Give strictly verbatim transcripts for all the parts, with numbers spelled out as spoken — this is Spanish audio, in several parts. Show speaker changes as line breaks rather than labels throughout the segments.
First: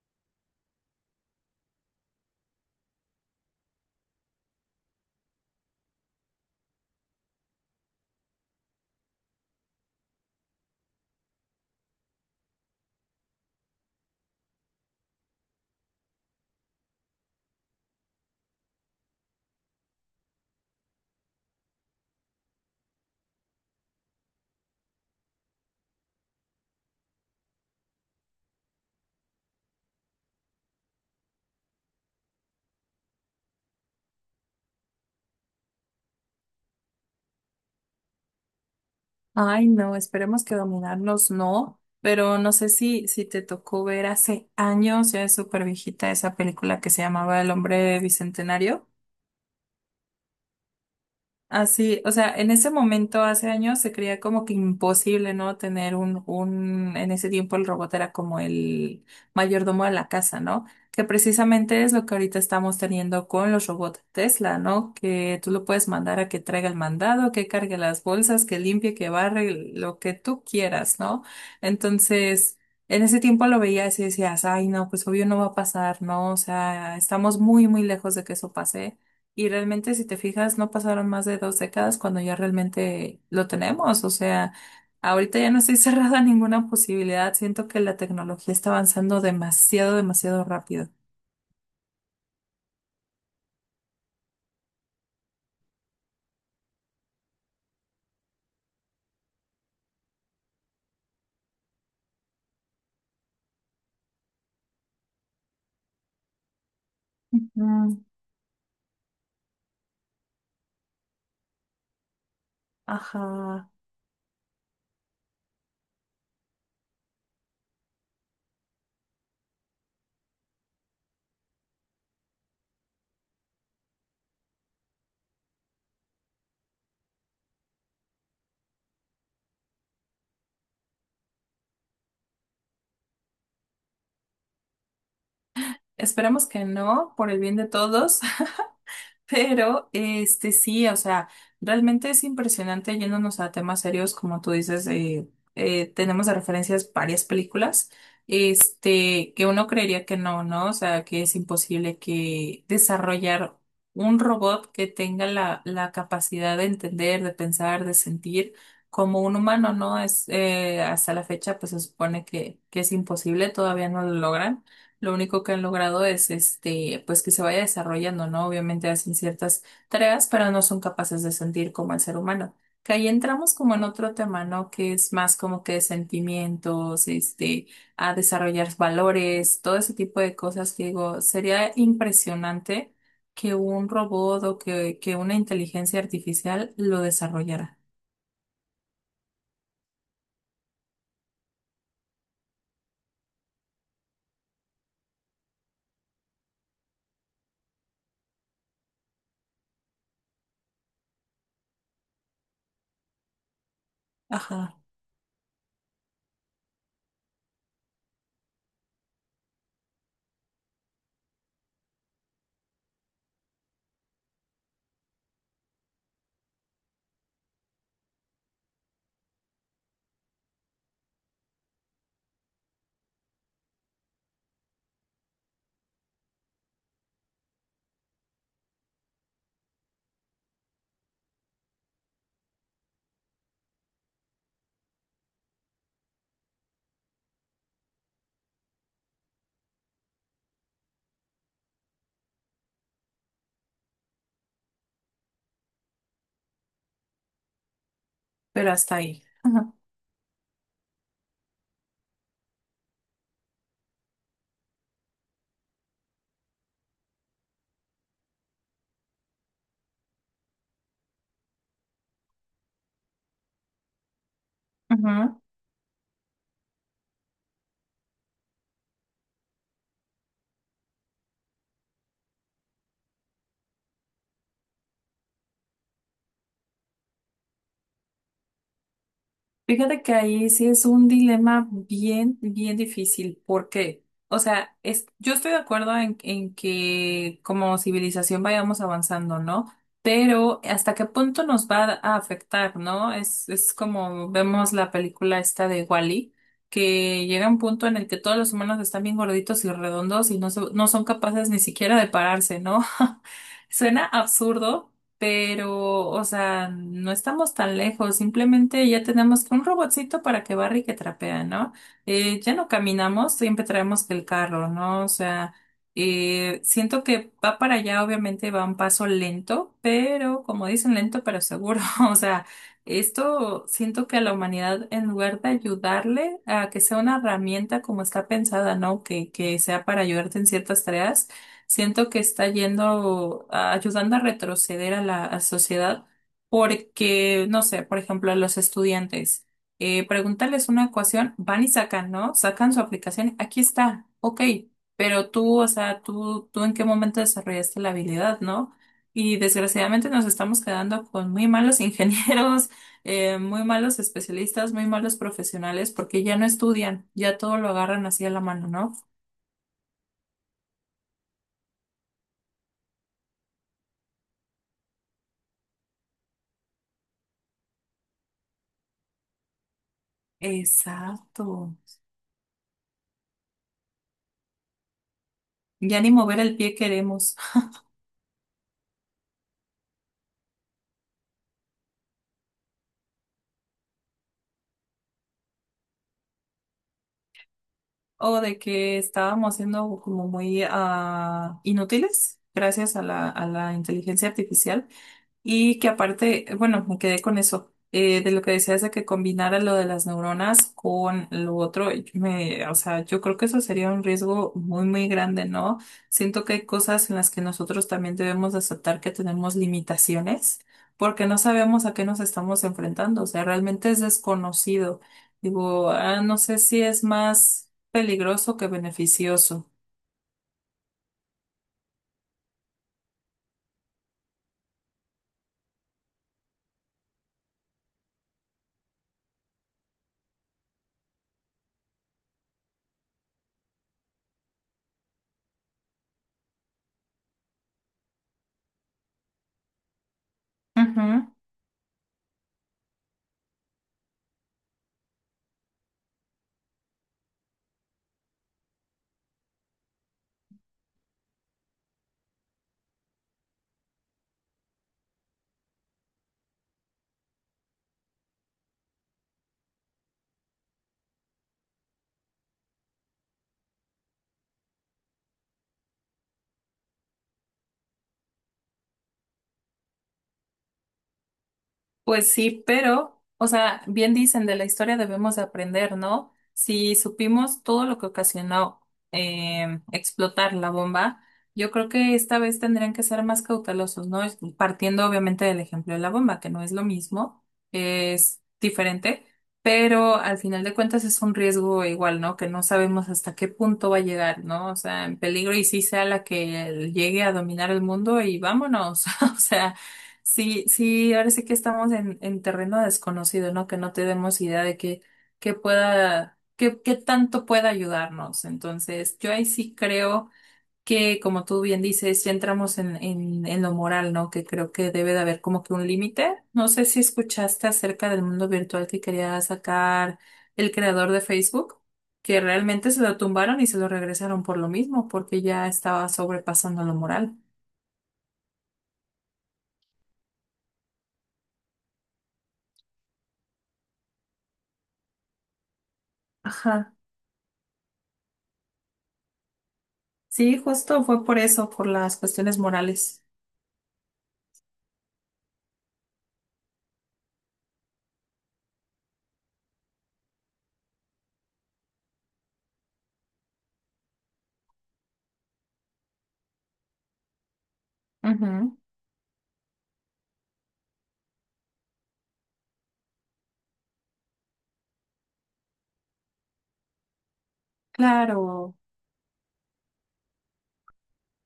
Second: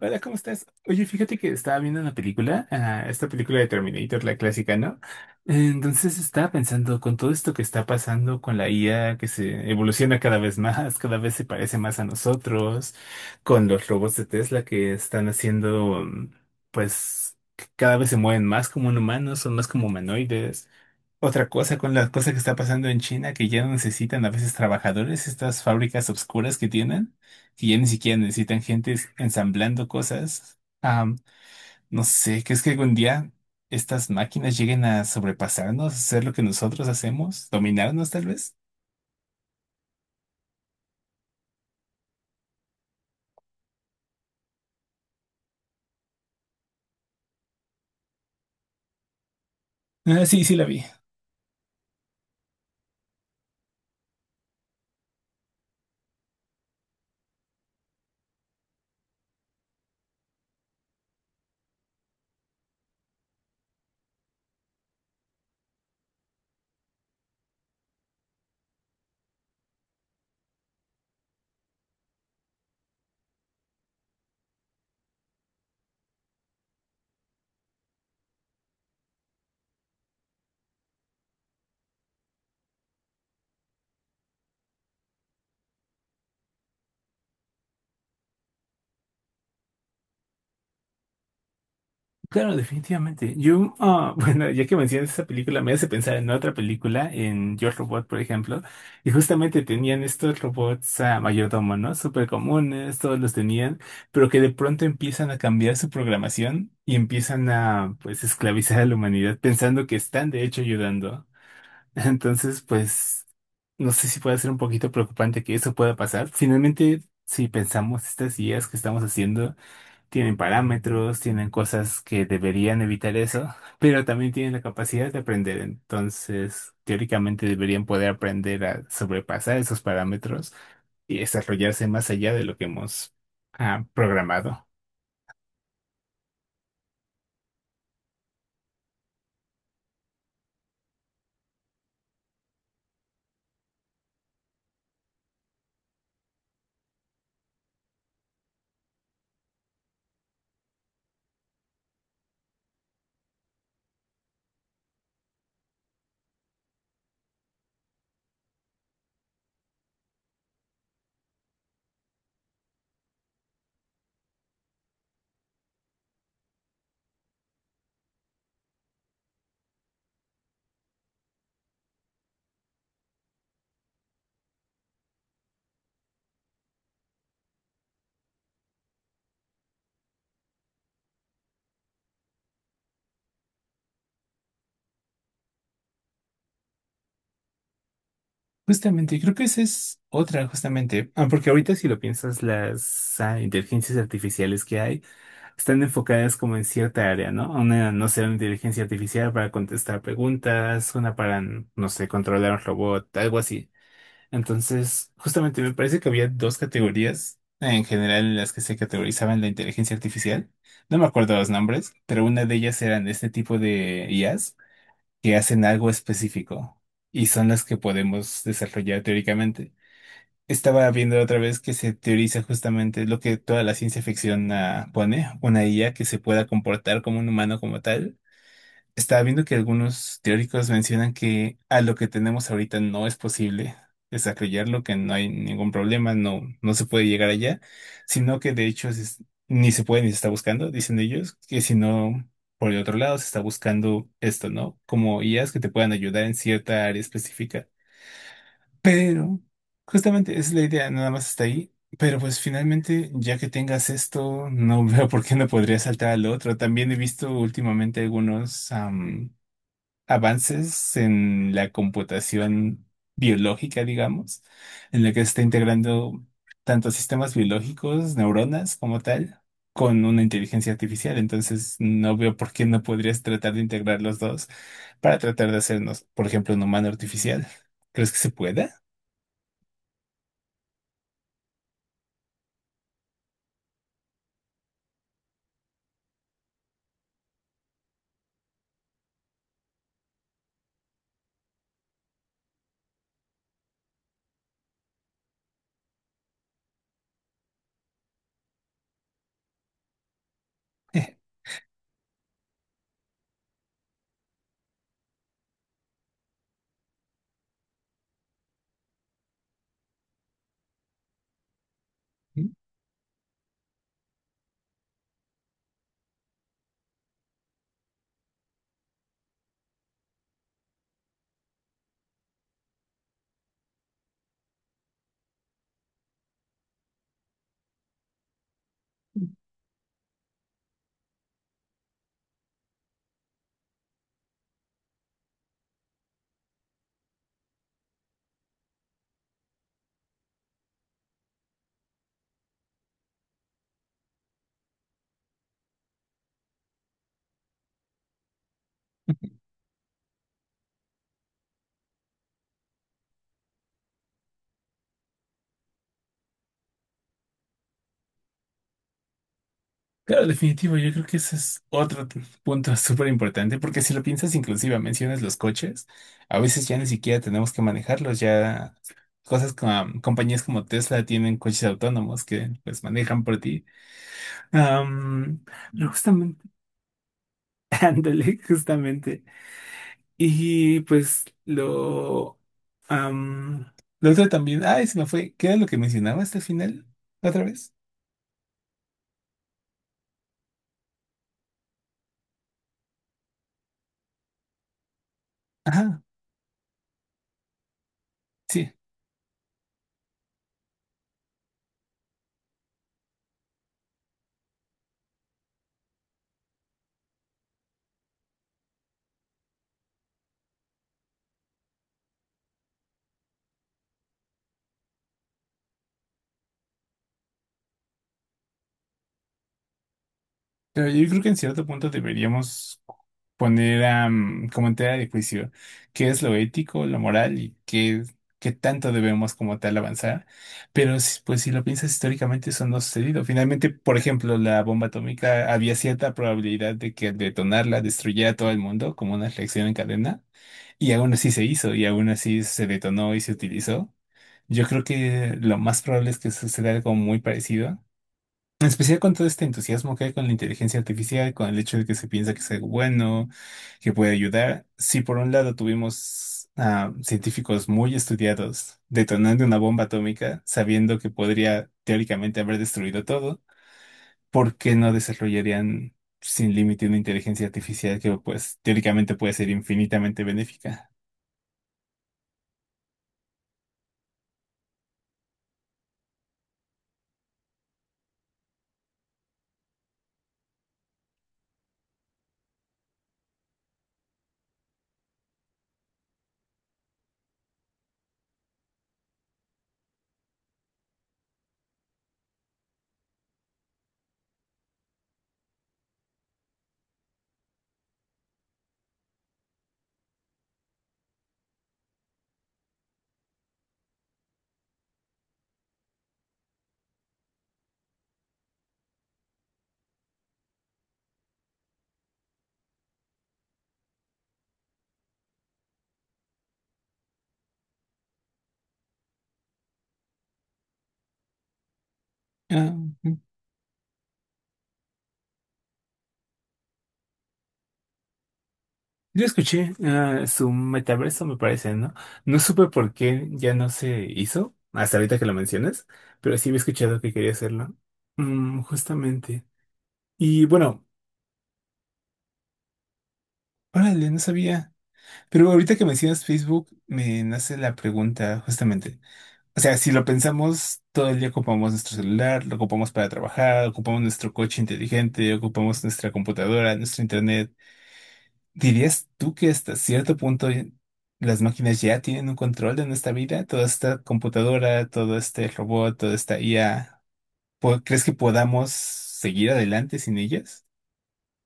Hola, ¿cómo estás? Oye, fíjate que estaba viendo una película, ah, esta película de Terminator, la clásica, ¿no? Entonces estaba pensando, con todo esto que está pasando con la I A, que se evoluciona cada vez más, cada vez se parece más a nosotros, con los robots de Tesla que están haciendo, mm, pues, que cada vez se mueven más como un humano, son más como humanoides. Otra cosa con las cosas que está pasando en China, que ya no necesitan a veces trabajadores, estas fábricas obscuras que tienen, que ya ni siquiera necesitan gente es- ensamblando cosas. Am, no sé, ¿crees que algún día estas máquinas lleguen a sobrepasarnos, hacer lo que nosotros hacemos, dominarnos tal vez?
Ay, no, esperemos que dominarnos no, pero no sé si, si te tocó ver hace años, ya es súper viejita esa película que se llamaba El hombre bicentenario.
Ah, sí, sí la vi.
Así, o sea, en ese momento, hace años, se creía como que imposible, ¿no? Tener un, un, en ese tiempo el robot era como el mayordomo de la casa, ¿no? Que precisamente es lo que ahorita estamos teniendo con los robots Tesla, ¿no? Que tú lo puedes mandar a que traiga el mandado, que cargue las bolsas, que limpie, que barre, lo que tú quieras, ¿no? Entonces, en ese tiempo lo veías y decías, ay, no, pues obvio no va a pasar, ¿no? O sea, estamos muy, muy lejos de que eso pase. Y realmente, si te fijas, no pasaron más de dos décadas cuando ya realmente lo tenemos. O sea, ahorita ya no estoy cerrada a ninguna posibilidad. Siento que la tecnología está avanzando demasiado, demasiado rápido.
Claro, definitivamente. Yo, ah, bueno, ya que mencionas esa película, me hace pensar en otra película, en Yo Robot, por ejemplo, y justamente tenían estos robots a mayordomo, ¿no? Súper comunes, todos los tenían, pero que de pronto empiezan a cambiar su programación y empiezan a,
Ujú.
pues, esclavizar a la humanidad pensando que están, de hecho, ayudando. Entonces, pues,
Ajá.
no sé si puede ser un poquito preocupante que eso pueda pasar. Finalmente, si pensamos estas ideas que estamos haciendo, tienen parámetros, tienen cosas que deberían evitar eso, pero también tienen la capacidad de aprender. Entonces, teóricamente deberían poder aprender a sobrepasar esos parámetros y desarrollarse más allá de lo que hemos ah, programado.
Esperemos que no, por el bien de todos. Pero, este, sí, o sea, realmente es impresionante yéndonos a temas serios, como tú dices, eh, eh, tenemos de referencias varias películas, este, que uno creería que no, ¿no? O sea, que es imposible que desarrollar un robot que tenga la, la capacidad de entender, de pensar, de sentir como un humano, ¿no? Es, eh, hasta la fecha, pues se supone que, que es imposible, todavía no lo logran. Lo único que han logrado es este, pues que se vaya desarrollando, ¿no? Obviamente hacen ciertas tareas, pero no son capaces de sentir como el ser humano. Que ahí entramos como en otro tema, ¿no? Que es más como que sentimientos, este, a desarrollar valores, todo ese tipo de cosas que digo, sería impresionante que un robot o que, que una inteligencia artificial lo desarrollara.
Justamente, creo que esa es otra, justamente. Ah, porque ahorita si lo piensas, las ah, inteligencias artificiales que hay están enfocadas como en cierta área, ¿no? Una, no sé, una inteligencia artificial para contestar preguntas, una para, no sé, controlar un robot, algo así.
Ajá.
Entonces, justamente me parece que había dos categorías en general en las que se categorizaban la inteligencia artificial. No me acuerdo los nombres, pero una de ellas eran este tipo de I As que hacen algo específico y son las que podemos desarrollar teóricamente. Estaba viendo otra vez que se teoriza justamente lo que toda la ciencia ficción ah, pone, una I A que se pueda comportar como un humano como tal. Estaba viendo que algunos teóricos mencionan que a lo que tenemos ahorita no es posible desarrollarlo, que no hay ningún problema, no, no se puede llegar allá, sino que de hecho se- es- ni se puede ni se está buscando, dicen ellos, que si no, por el otro lado se está buscando esto, ¿no? Como I As que te puedan ayudar en cierta área específica.
Pero hasta ahí.
Pero
Ajá.
justamente esa es la idea, nada más está ahí. Pero pues finalmente, ya que tengas esto, no veo por qué no podría saltar al otro. También he visto últimamente algunos avances en la computación biológica, digamos, en la que se
Ujú.
está integrando tanto sistemas biológicos, neuronas como tal, con una inteligencia artificial. Entonces, no veo por qué no podrías tratar de integrar los dos para tratar de hacernos, por ejemplo, un humano artificial. ¿Crees que se pueda?
Fíjate que ahí sí es un dilema bien, bien difícil. ¿Por qué? O sea, es, yo estoy de acuerdo en, en que como civilización vayamos avanzando, ¿no? Pero ¿hasta qué punto nos va a afectar, ¿no? Es, es como vemos la película esta de Wall-E, que llega un punto en el que todos los humanos están bien gorditos y redondos y no, so- no son capaces ni siquiera de pararse, ¿no? Suena absurdo pero, o sea, no estamos tan lejos, simplemente ya tenemos un robotcito para que barre y que trapea, ¿no? Eh, ya no caminamos, siempre traemos el carro, ¿no? O sea, eh, siento que va para allá, obviamente va un paso lento, pero como dicen, lento pero seguro, o sea, esto siento que a la humanidad, en lugar de ayudarle a que sea una herramienta como está pensada, ¿no? Que, que sea para ayudarte en ciertas tareas. Siento que está yendo, a- ayudando a retroceder a la a sociedad porque, no sé, por ejemplo, a los estudiantes, eh, preguntarles una ecuación, van y sacan, ¿no? Sacan su aplicación, aquí está, ok, pero tú, o sea, tú, tú en qué momento desarrollaste la habilidad, ¿no? Y desgraciadamente nos estamos quedando con muy malos ingenieros, eh, muy malos especialistas, muy malos profesionales porque ya no estudian, ya todo lo agarran así a la mano, ¿no?
Claro, definitivo, yo creo que ese es otro t- punto súper importante, porque si lo piensas, inclusive mencionas los coches, a veces ya ni siquiera tenemos que manejarlos, ya cosas como compañías como Tesla tienen coches
Exacto.
autónomos que pues manejan por ti. Am, pero
Ya ni mover
justamente,
el pie queremos.
ándale, justamente. Y pues lo, am, lo otro también, ay, se me fue, ¿qué era lo que mencionabas al final? ¿Otra vez?
O de que estábamos siendo como muy ah, inútiles gracias a la, a la inteligencia artificial. Y que
Ajá,
aparte, bueno, me quedé con eso, eh, de lo que
sí.
decías de que combinara lo de las neuronas con lo otro, y me, o sea, yo creo que eso sería un riesgo muy, muy grande, ¿no? Siento que hay cosas en las que nosotros también debemos de aceptar que tenemos limitaciones, porque no sabemos a qué nos estamos enfrentando, o sea, realmente es desconocido. Digo, ah, no sé si es más peligroso que beneficioso.
Pero yo creo que en cierto punto deberíamos poner am, como en tela de juicio qué es lo ético, lo moral y qué, qué tanto debemos como tal avanzar. Pero si- pues si lo piensas históricamente, eso no ha sucedido. Finalmente, por ejemplo, la bomba atómica había cierta probabilidad de que al detonarla destruyera todo el mundo como una reacción en cadena y aún
Ujú.
así se hizo y aún así se detonó y se utilizó. Yo creo que lo más probable es que suceda algo muy parecido. En especial con todo este entusiasmo que hay con la inteligencia artificial, con el hecho de que se piensa que es algo bueno, que puede ayudar. Si por un lado tuvimos a científicos muy estudiados detonando una bomba atómica, sabiendo que podría teóricamente haber destruido todo, ¿por qué no desarrollarían sin límite una inteligencia artificial que pues teóricamente puede ser infinitamente benéfica?
Pues sí, pero, o sea, bien dicen, de la historia debemos de aprender, ¿no? Si supimos todo lo que ocasionó eh, explotar la bomba, yo creo que esta vez tendrían que ser más cautelosos, ¿no? Es- Partiendo obviamente del ejemplo de la bomba, que no es lo mismo, es diferente, pero al final de cuentas es un riesgo igual, ¿no? Que no sabemos hasta qué punto va a llegar, ¿no? O sea, en peligro y sí sea la que llegue a dominar el mundo y vámonos, o sea. Sí, sí, ahora sí que estamos en, en terreno desconocido, ¿no? Que no tenemos idea de qué, qué pueda, qué, qué tanto pueda ayudarnos. Entonces, yo ahí sí creo que, como tú bien dices, ya entramos en, en, en lo moral, ¿no? Que creo que debe de haber como que un límite. No sé si escuchaste acerca del mundo virtual que quería sacar el creador de Facebook, que
Ah,
realmente se lo tumbaron y se lo regresaron por lo mismo, porque ya estaba sobrepasando lo moral.
yo escuché ah, su metaverso, me parece, ¿no? No supe por qué ya no se hizo, hasta ahorita que lo mencionas, pero sí había
Ajá.
escuchado que quería hacerlo. Mm, justamente. Y
Sí,
bueno,
justo fue por eso, por las cuestiones morales.
órale, no sabía. Pero ahorita que mencionas Facebook, me nace la pregunta, justamente. O sea, si lo pensamos, todo el día ocupamos nuestro celular, lo ocupamos para trabajar, ocupamos nuestro coche inteligente, ocupamos nuestra computadora, nuestro internet.
Ujú.
¿Dirías tú que hasta cierto punto las máquinas ya tienen un control de nuestra vida? Toda esta computadora, todo este robot, toda esta I A, ¿po- ¿crees que podamos
Claro.
seguir adelante sin ellas?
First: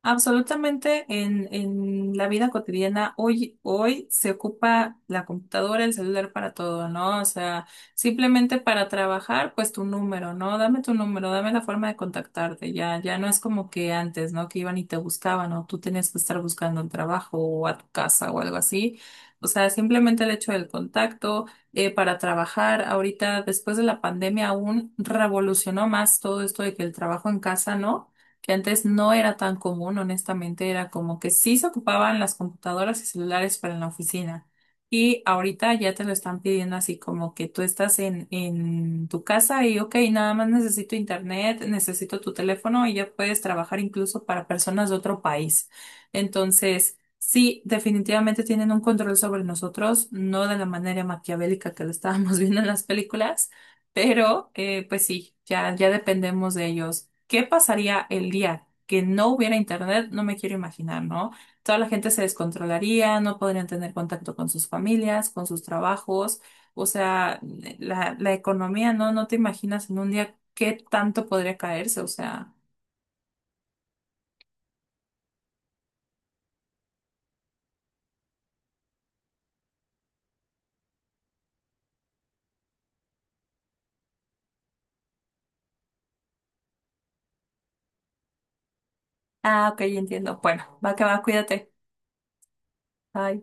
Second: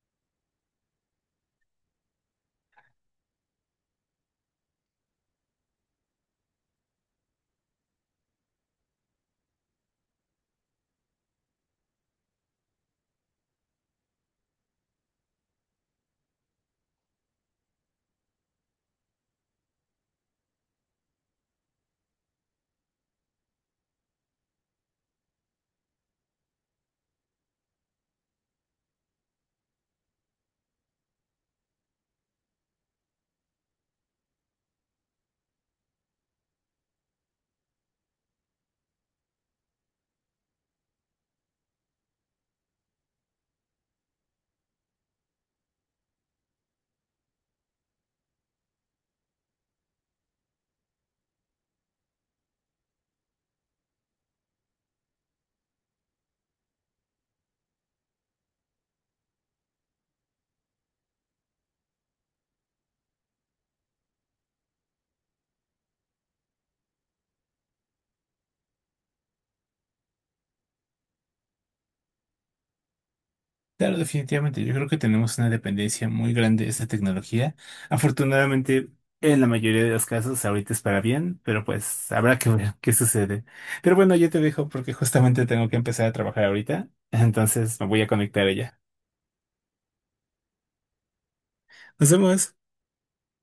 Absolutamente en, en la vida cotidiana, hoy, hoy se ocupa la computadora, el celular para todo, ¿no? O sea, simplemente para trabajar, pues tu número, ¿no? Dame tu número, dame la forma de contactarte, ya, ya no es como que antes, ¿no? Que iban y te buscaban, o tú tenías que estar buscando un trabajo o a tu casa o algo así. O sea, simplemente el hecho del contacto eh, para trabajar ahorita, después de la pandemia, aún revolucionó más todo esto de que el trabajo en casa, ¿no? Que antes no era tan común, honestamente, era como que sí se ocupaban las computadoras y celulares para la oficina. Y ahorita ya te lo están pidiendo así como que tú estás en, en tu casa y, ok, nada más necesito internet, necesito tu teléfono y ya puedes trabajar incluso para personas de otro país. Entonces, sí, definitivamente tienen un control sobre nosotros, no de la manera maquiavélica que lo estábamos viendo en las películas pero, eh, pues sí, ya, ya dependemos de ellos. ¿Qué pasaría el día que no hubiera internet? No me quiero imaginar, ¿no? Toda la gente se descontrolaría, no podrían tener contacto con sus familias, con sus trabajos. O sea, eh, la, la economía, ¿no? No te imaginas en un día qué tanto podría caerse. O sea,
Claro, definitivamente. Yo creo que tenemos una dependencia muy grande de esta tecnología. Afortunadamente, en la mayoría de los casos, ahorita es para bien, pero pues habrá que ver qué sucede. Pero bueno, yo te dejo porque justamente tengo que empezar a trabajar ahorita, entonces me voy a conectar a ella.
ah, ok, entiendo. Bueno, va que va, cuídate.
Nos vemos.
Bye.